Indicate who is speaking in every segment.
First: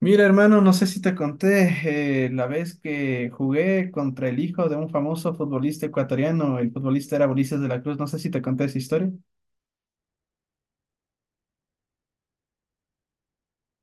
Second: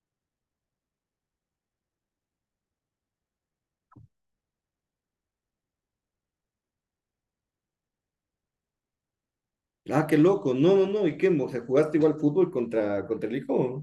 Speaker 1: Mira, hermano, no sé si te conté la vez que jugué contra el hijo de un famoso futbolista ecuatoriano. El futbolista era Ulises de la Cruz, no sé si te conté esa historia.
Speaker 2: Ah, qué loco. No, no, no. ¿Y qué? O sea, ¿jugaste igual fútbol contra, contra el hijo?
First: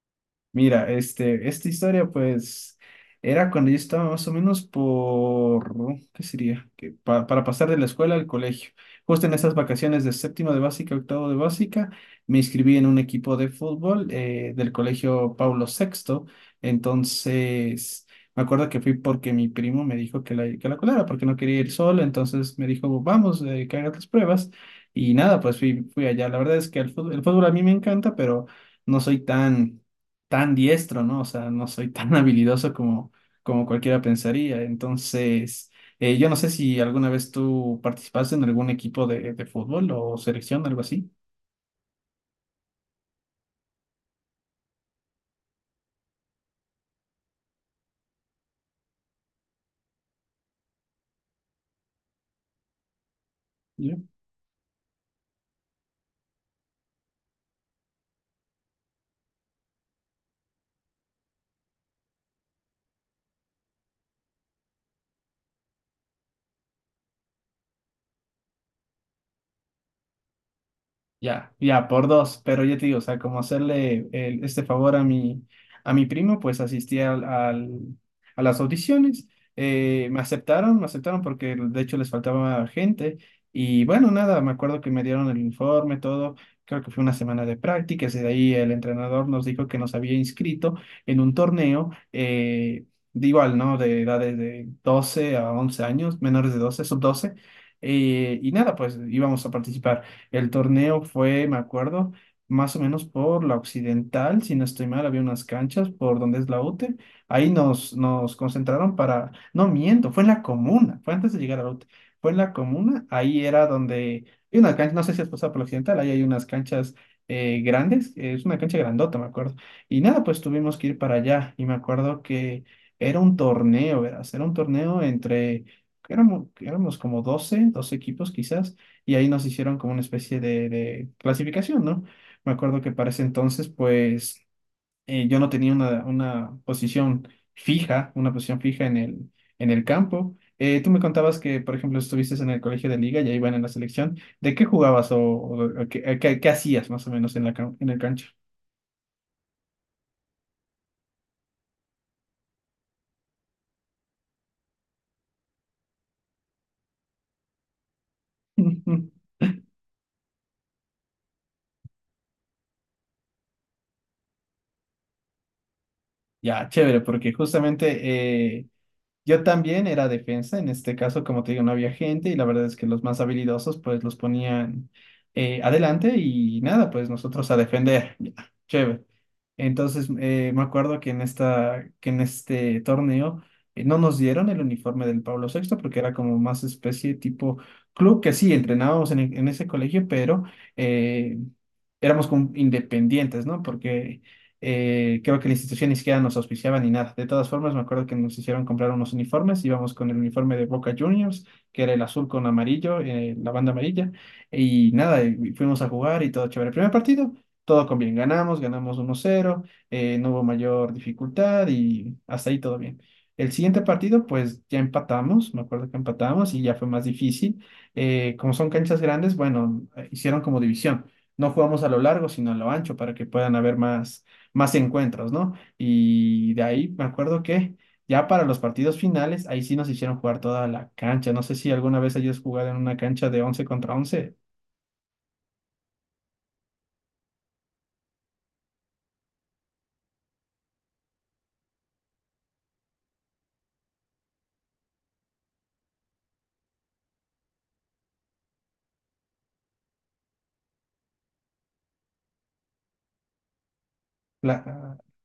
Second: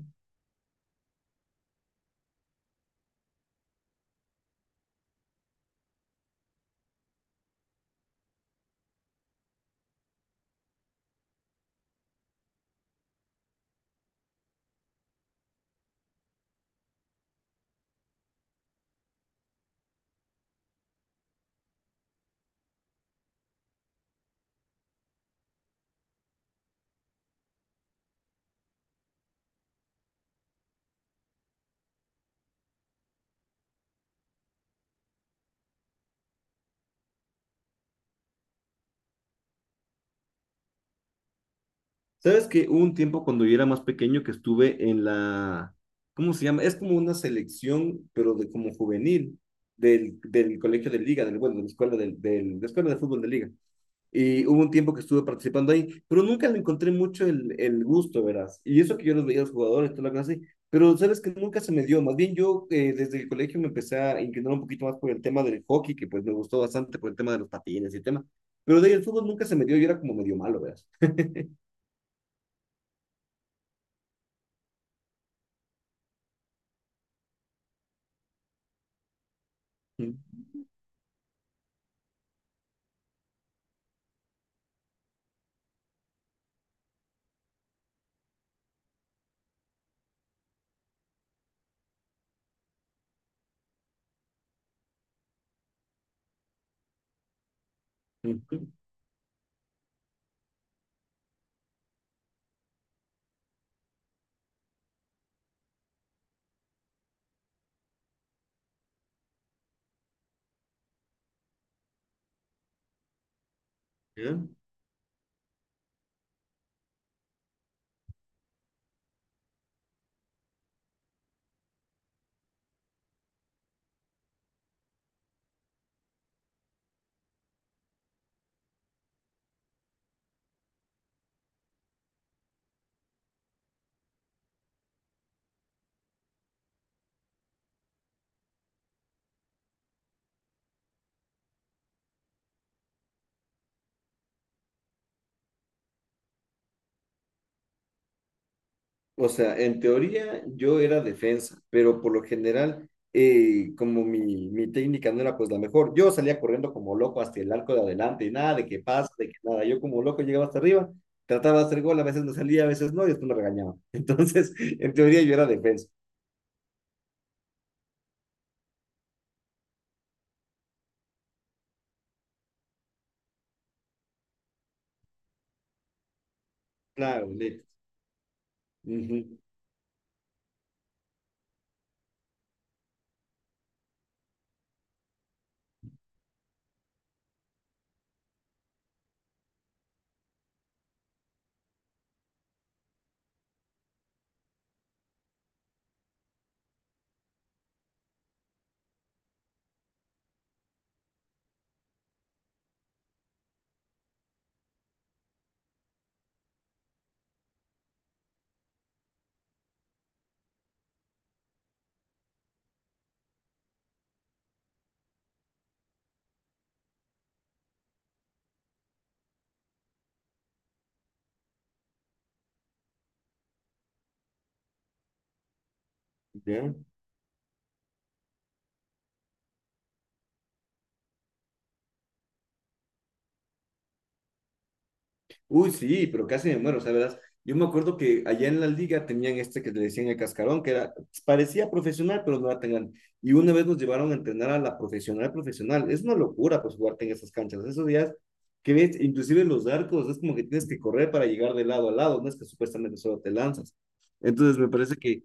Speaker 1: Mira, esta historia pues era cuando yo estaba más o menos por, ¿qué sería? Para pasar de la escuela al colegio. Justo en esas vacaciones de séptimo de básica, octavo de básica, me inscribí en un equipo de fútbol del colegio Paulo Sexto. Entonces, me acuerdo que fui porque mi primo me dijo que la colara, porque no quería ir solo. Entonces me dijo, vamos, que hagas las pruebas. Y nada, pues fui allá. La verdad es que el fútbol a mí me encanta, pero no soy tan diestro, ¿no? O sea, no soy tan habilidoso como, como cualquiera pensaría. Entonces, yo no sé si alguna vez tú participaste en algún equipo de fútbol o selección, algo así.
Speaker 2: ¿Sabes que hubo un tiempo cuando yo era más pequeño que estuve en la, ¿cómo se llama? Es como una selección, pero de como juvenil, del colegio de liga, del, bueno, de la escuela del de la escuela de fútbol de liga. Y hubo un tiempo que estuve participando ahí, pero nunca le encontré mucho el gusto, verás. Y eso que yo los veía a los jugadores, toda la cosa así, pero sabes que nunca se me dio. Más bien yo desde el colegio me empecé a inclinar un poquito más por el tema del hockey, que pues me gustó bastante por el tema de los patines y el tema. Pero de ahí el fútbol nunca se me dio, yo era como medio malo, verás.
Speaker 1: Ya, ya, por dos, pero yo te digo, o sea, como hacerle este favor a a mi primo, pues asistí a las audiciones. Me aceptaron, me aceptaron porque de hecho les faltaba gente y bueno, nada, me acuerdo que me dieron el informe, todo, creo que fue una semana de prácticas y de ahí el entrenador nos dijo que nos había inscrito en un torneo, de igual, ¿no? De edades de 12 a 11 años, menores de 12 sub 12. Y nada, pues íbamos a participar. El torneo fue, me acuerdo, más o menos por la Occidental, si no estoy mal, había unas canchas por donde es la UTE. Nos concentraron para, no miento, fue en la comuna, fue antes de llegar a la UTE, fue en la comuna. Ahí era donde hay unas canchas, no sé si has pasado por la Occidental, ahí hay unas canchas grandes. Es una cancha grandota, me acuerdo. Y nada, pues tuvimos que ir para allá y me acuerdo que era un torneo, verás, era un torneo entre, éramos como 12 12 equipos quizás y ahí nos hicieron como una especie de clasificación, ¿no? Me acuerdo que para ese entonces, pues yo no tenía una posición fija en el campo. Tú me contabas que, por ejemplo, estuviste en el colegio de liga y ahí van en la selección. ¿De qué jugabas o qué, qué hacías más o menos en en el cancha?
Speaker 2: O sea, en teoría yo era defensa, pero por lo general, como mi técnica no era pues la mejor, yo salía corriendo como loco hasta el arco de adelante y nada de que pase, de que nada. Yo como loco llegaba hasta arriba, trataba de hacer gol, a veces no salía, a veces no, y después me regañaba. Entonces, en teoría yo era defensa.
Speaker 1: Ya, chévere, porque justamente eh, yo también era defensa. En este caso, como te digo, no había gente y la verdad es que los más habilidosos pues los ponían adelante y nada, pues
Speaker 2: Claro,
Speaker 1: nosotros a
Speaker 2: listo.
Speaker 1: defender, ya, chévere.
Speaker 2: Ujú,
Speaker 1: Entonces me acuerdo que en que en este torneo no nos dieron el uniforme del Pablo sexto porque era como más especie tipo club, que sí, entrenábamos en ese colegio, pero eh, éramos como independientes, ¿no? Porque creo que la institución ni siquiera nos auspiciaba ni nada. De todas formas, me acuerdo que nos hicieron comprar unos uniformes. Íbamos con el uniforme de Boca Juniors, que era el azul con amarillo, la banda amarilla. Y nada, y fuimos a jugar y todo chévere. El primer partido, todo con bien. Ganamos, ganamos 1-0. No hubo mayor dificultad y hasta ahí todo bien. El siguiente partido, pues ya empatamos, me acuerdo que empatamos y ya fue más difícil. Como son canchas grandes, bueno, hicieron como división. No jugamos a lo largo, sino a lo ancho para que puedan haber más encuentros, ¿no? Y de
Speaker 2: ya.
Speaker 1: ahí me acuerdo que ya para los partidos finales, ahí sí nos hicieron jugar toda la cancha. No sé si alguna vez hayas jugado en una cancha de 11 contra 11.
Speaker 2: Uy, sí, pero casi me muero, o sea, verás, yo me acuerdo que allá en la liga tenían este que le decían el cascarón, que era, parecía profesional, pero no era tan grande. Y una vez nos llevaron a entrenar a la profesional profesional. Es una locura, pues, jugarte en esas canchas. Esos días que ves, inclusive los arcos, es como que tienes que correr para llegar de lado a lado, no es que supuestamente solo te lanzas. Entonces, me parece que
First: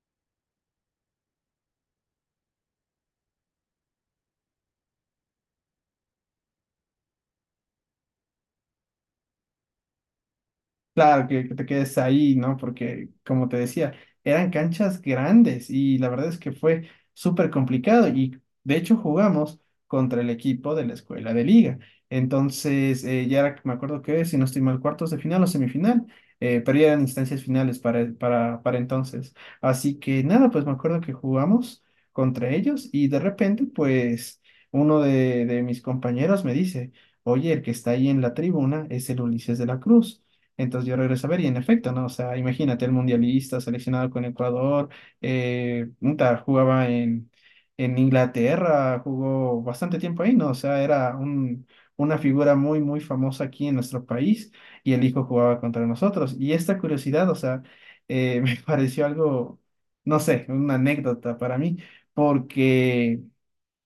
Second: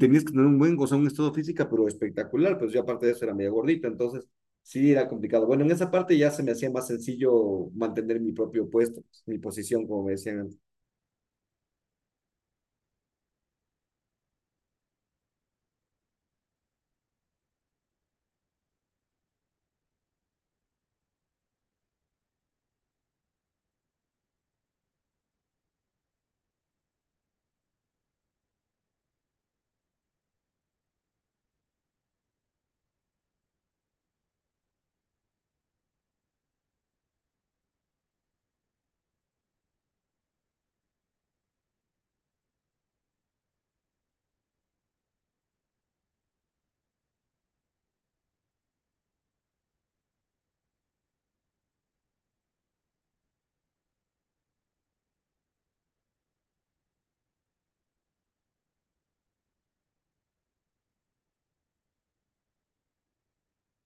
Speaker 2: tenías que tener un buen, o sea, un estado física, pero espectacular, pues yo aparte de eso era medio gordita, entonces sí, era complicado. Bueno, en esa parte ya se me hacía más sencillo mantener mi propio puesto, mi posición, como me decían antes.
Speaker 1: Claro, que te quedes ahí, ¿no? Porque, como te decía, eran canchas grandes y la verdad es que fue súper complicado y de hecho jugamos contra el equipo de la escuela de liga. Entonces, me acuerdo que, si no estoy mal, cuartos de final o semifinal, pero ya eran instancias finales para entonces. Así que nada, pues me acuerdo que jugamos contra ellos y de repente, pues, uno de mis compañeros me dice, oye, el que está ahí en la tribuna es el Ulises de la Cruz. Entonces yo regreso a ver y en efecto, ¿no? O sea, imagínate el mundialista seleccionado con Ecuador, puta, jugaba en Inglaterra, jugó bastante tiempo ahí, ¿no? O sea, era un, una figura muy famosa aquí en nuestro país y el hijo jugaba contra nosotros. Y esta curiosidad, o sea, me pareció algo, no sé, una anécdota para mí, porque...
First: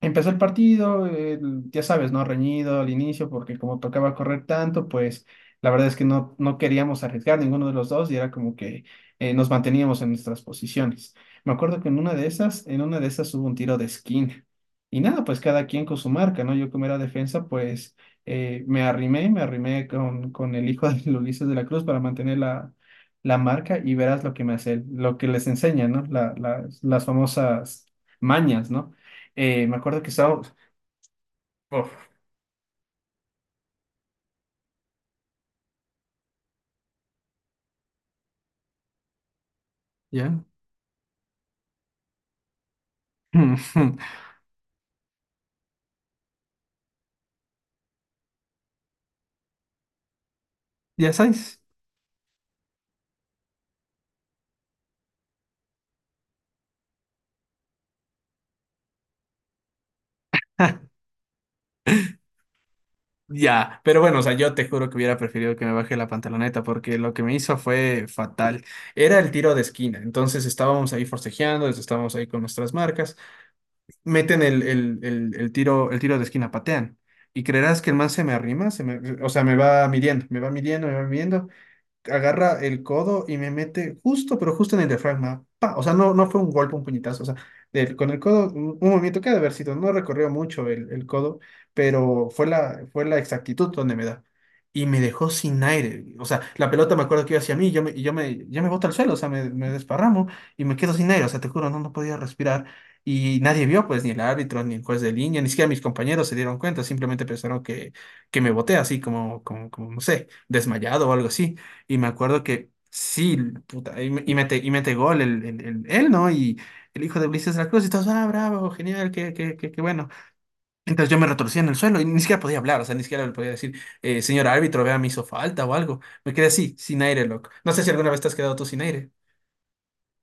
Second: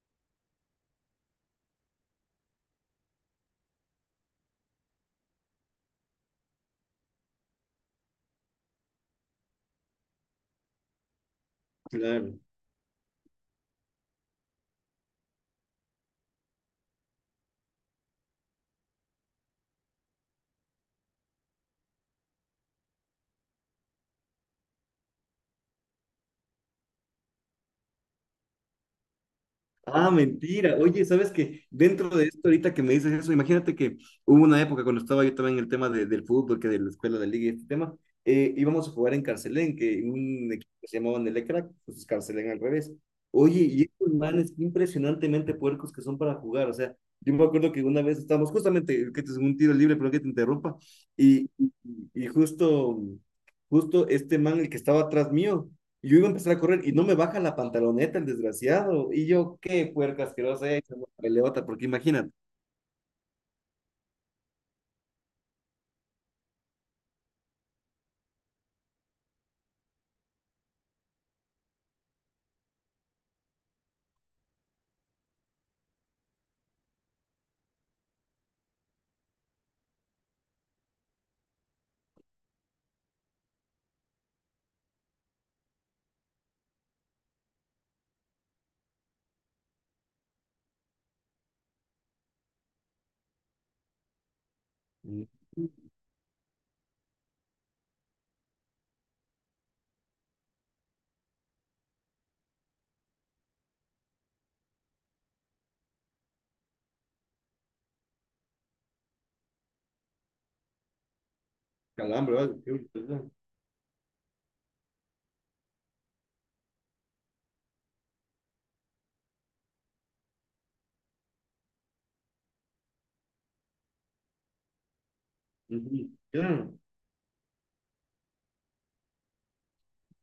Speaker 1: Empezó el partido, ya sabes, ¿no? Reñido al inicio, porque como tocaba correr tanto, pues la verdad es que no queríamos arriesgar ninguno de los dos y era como que nos manteníamos en nuestras posiciones. Me acuerdo que en una de
Speaker 2: Claro.
Speaker 1: esas, en una de esas hubo un tiro de esquina. Y nada, pues cada quien con su marca, ¿no? Yo como era defensa, pues me arrimé con el hijo de Ulises de la Cruz para mantener la marca y verás lo que me hace él, lo que les enseña, ¿no? Las famosas mañas, ¿no? Me acuerdo que
Speaker 2: Ah,
Speaker 1: estaba...
Speaker 2: mentira. Oye, ¿sabes qué?
Speaker 1: Uf,
Speaker 2: Dentro de esto, ahorita que me dices eso, imagínate que hubo una época cuando estaba yo también en el tema del fútbol, que de la escuela de liga y este tema, íbamos a jugar en Carcelén, que
Speaker 1: ¿ya?
Speaker 2: un equipo que se llamaba Nelecrac, pues es Carcelén al revés. Oye, y estos manes impresionantemente puercos que son para jugar. O sea, yo me acuerdo que una vez estábamos justamente, que te un tiro libre, pero que te interrumpa,
Speaker 1: ¿Ya
Speaker 2: y,
Speaker 1: sabes?
Speaker 2: y, y justo, justo este man, el que estaba atrás mío y yo iba a empezar a correr y no me baja la pantaloneta el desgraciado. Y yo, qué puerca asquerosa es, una peleota, porque imagínate,
Speaker 1: Ya, pero bueno, o sea, yo te juro que hubiera preferido que me baje la pantaloneta porque lo que me hizo fue fatal. Era el tiro de esquina, entonces estábamos ahí forcejeando, estábamos ahí con nuestras marcas, meten el tiro de esquina, patean. Y creerás que el man se me arrima, o sea, me va midiendo. Agarra el codo y me mete justo, pero justo en el diafragma. ¡Pa! O sea, no fue un golpe, un puñetazo. O sea, con el codo, un movimiento que ha de haber sido, no recorrió mucho el codo, pero fue fue la exactitud donde me da. Y me
Speaker 2: un
Speaker 1: dejó sin aire. O sea, la pelota me acuerdo que iba hacia mí y yo me boto al suelo, o sea, me desparramo y me quedo sin aire. O sea, te juro, no podía respirar. Y nadie vio, pues, ni el árbitro, ni el juez de línea, ni siquiera mis compañeros se dieron cuenta, simplemente pensaron que me boté así como, no sé, desmayado o algo así. Y me
Speaker 2: calambre,
Speaker 1: acuerdo
Speaker 2: ¿vale?
Speaker 1: que
Speaker 2: Qué brutalidad.
Speaker 1: sí, puta, y mete gol el- él, ¿no? Y el hijo de Ulises de la Cruz, y todos, ah, bravo, genial, qué bueno. Entonces yo me retorcía en el suelo y ni siquiera podía hablar, o sea, ni siquiera le podía decir, señor árbitro, vea, me hizo falta o algo.
Speaker 2: Ujú.
Speaker 1: Me quedé
Speaker 2: Claro,
Speaker 1: así, sin aire, loco. No sé si alguna vez te has quedado tú sin aire.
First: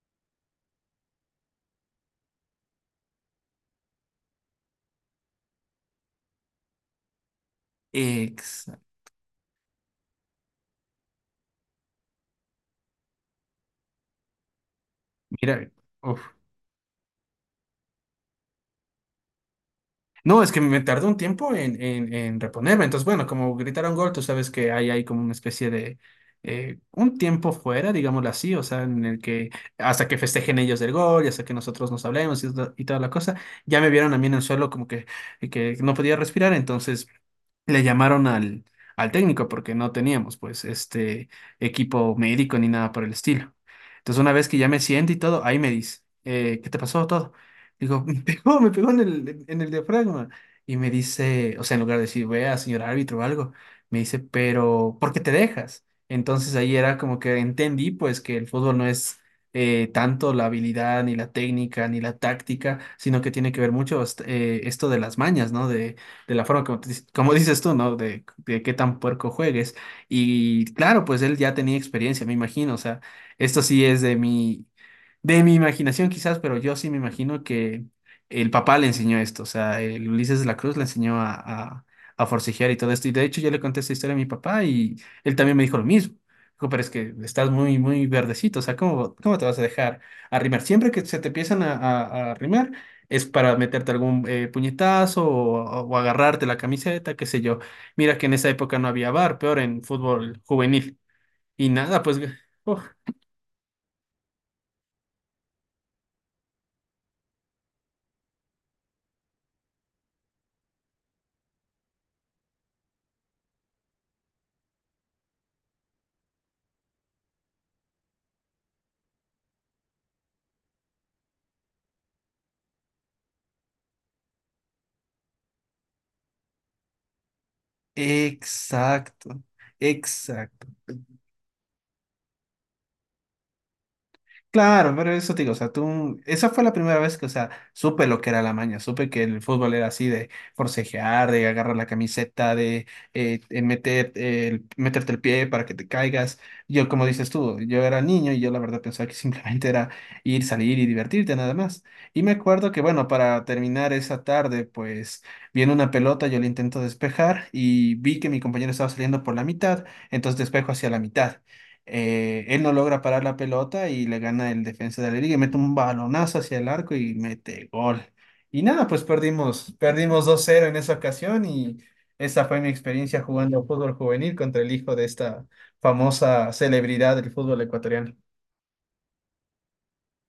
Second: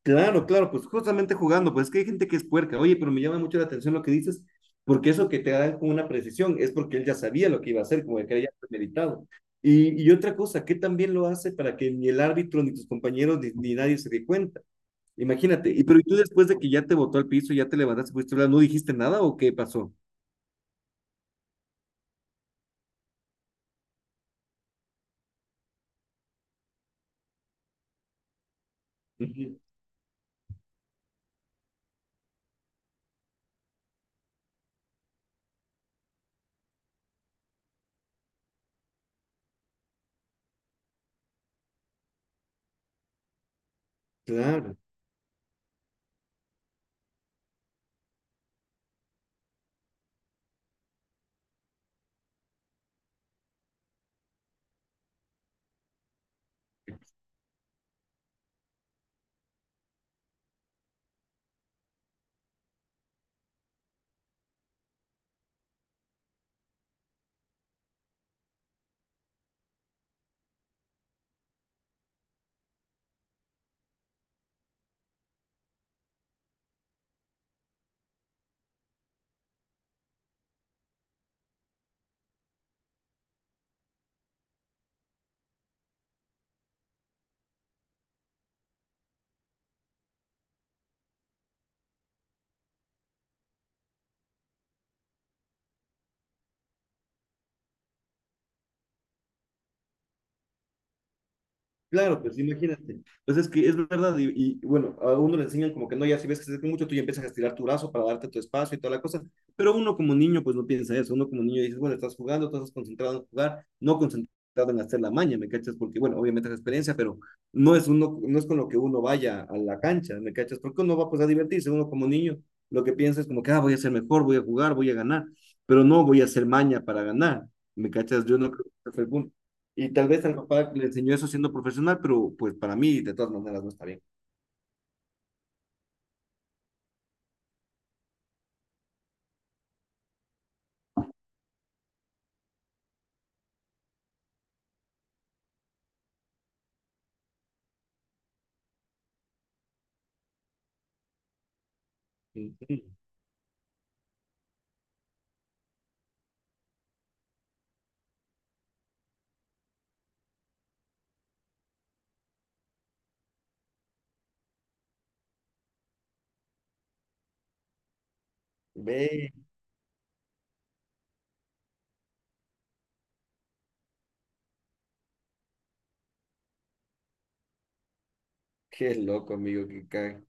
Speaker 2: claro, claro, pues justamente jugando, pues es que hay gente que es puerca. Oye, pero me llama mucho la atención lo que dices, porque eso que te dan con una precisión es porque él ya sabía lo que iba a hacer, como que era ya
Speaker 1: Ex-
Speaker 2: premeditado. Y otra cosa, que también lo hace para que ni el árbitro, ni tus compañeros, ni nadie se dé cuenta. Imagínate,
Speaker 1: Mira,
Speaker 2: y pero ¿y tú
Speaker 1: uf.
Speaker 2: después de que ya te botó al piso, ya te levantaste, fuiste a hablar, no dijiste nada o qué pasó?
Speaker 1: No, es que me tardó un tiempo en reponerme. Entonces, bueno, como gritaron gol, tú sabes que hay como una especie de un tiempo fuera, digámoslo así, o sea, en el que
Speaker 2: Ujú.
Speaker 1: hasta que festejen ellos del gol, y hasta que nosotros nos hablemos y toda la cosa, ya me vieron a mí en el suelo como que no podía respirar, entonces le llamaron al técnico porque no teníamos pues este equipo médico ni nada por el estilo. Entonces una vez que ya
Speaker 2: Claro.
Speaker 1: me siento y todo, ahí me dice, ¿qué te pasó todo? Digo, me pegó en el diafragma. Y me dice, o sea, en lugar de decir, vea, señor árbitro o algo, me dice, pero, ¿por qué te dejas? Entonces ahí era como que entendí pues que el fútbol no es tanto la habilidad, ni la técnica, ni la táctica, sino que tiene que ver mucho este, esto de las mañas, ¿no? De la forma como, como dices tú, ¿no? De qué tan puerco juegues. Y claro, pues él ya tenía experiencia, me imagino. O sea, esto sí es de mi imaginación quizás, pero yo sí me imagino que el papá le enseñó esto, o sea, el Ulises de la Cruz le enseñó a forcejear y todo esto. Y de hecho yo le conté esta historia a mi papá y él también me dijo lo mismo. Dijo, pero es que estás muy, muy verdecito, o sea, ¿cómo, cómo te vas a dejar arrimar? Siempre que se te empiezan a arrimar es para meterte algún puñetazo o agarrarte la camiseta, qué sé yo. Mira que en esa época no había bar, peor en fútbol juvenil. Y nada, pues...
Speaker 2: Claro, pues
Speaker 1: uf.
Speaker 2: imagínate. Pues es que es verdad, bueno, a uno le enseñan como que no, ya si ves que se acerca mucho, tú ya empiezas a estirar tu brazo para darte tu espacio y toda la cosa, pero uno como niño pues no piensa eso, uno como niño dices, bueno, estás jugando, tú estás concentrado en jugar, no concentrado en hacer la maña, ¿me cachas? Porque bueno, obviamente es experiencia, pero no es, uno, no es con lo que uno vaya a la cancha, ¿me cachas? Porque uno va pues a divertirse, uno como niño lo que piensa es como que, ah, voy a ser mejor, voy a jugar, voy a ganar, pero no voy a hacer maña para ganar, ¿me cachas? Yo no creo que ese fue el punto.
Speaker 1: Exacto,
Speaker 2: Y tal vez al
Speaker 1: exacto.
Speaker 2: papá le enseñó eso siendo profesional, pero pues para mí de todas maneras no está bien.
Speaker 1: Claro, pero eso te digo, o sea, tú, esa fue la primera vez que, o sea, supe lo que era la maña, supe que el fútbol era así de forcejear, de agarrar la camiseta, de meterte el pie para que te caigas. Yo, como dices tú, yo era niño y yo la verdad pensaba que simplemente era ir, salir y divertirte nada más. Y me acuerdo
Speaker 2: Ujú.
Speaker 1: que, bueno, para terminar esa tarde, pues viene una pelota, yo la intento despejar y vi que mi compañero estaba saliendo por la mitad, entonces despejo hacia la mitad. Él no logra parar la pelota y le gana el defensa de la liga y mete un balonazo hacia el arco y mete gol. Y nada, pues
Speaker 2: Ve,
Speaker 1: perdimos, perdimos 2-0 en esa ocasión y esa fue mi experiencia jugando fútbol juvenil contra el hijo de esta famosa celebridad del fútbol ecuatoriano.
Speaker 2: qué loco, amigo, que cae.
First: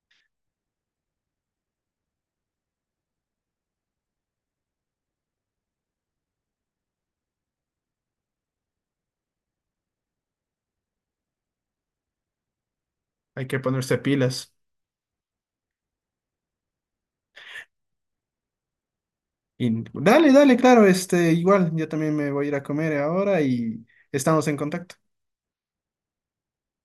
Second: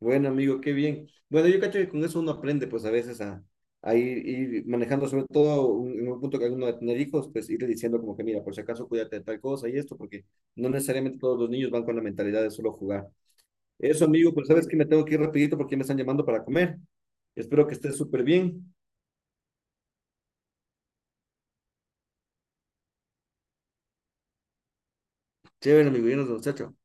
Speaker 2: Bueno, amigo, qué bien. Bueno, yo cacho que con eso uno aprende pues a veces a, a ir manejando, sobre todo en un punto que alguno de tener hijos, pues irle diciendo como que mira, por si acaso cuídate de tal cosa y esto, porque no necesariamente todos los niños van con la mentalidad de solo jugar.
Speaker 1: Hay que ponerse
Speaker 2: Eso, amigo, pues
Speaker 1: pilas.
Speaker 2: sabes que me tengo que ir rapidito porque me están llamando para comer. Espero que estés súper bien.
Speaker 1: Y dale, dale, claro, este, igual, yo también me voy a ir a comer ahora y estamos en contacto.
Speaker 2: Chévere, amigo, y nos vemos, chao, chao.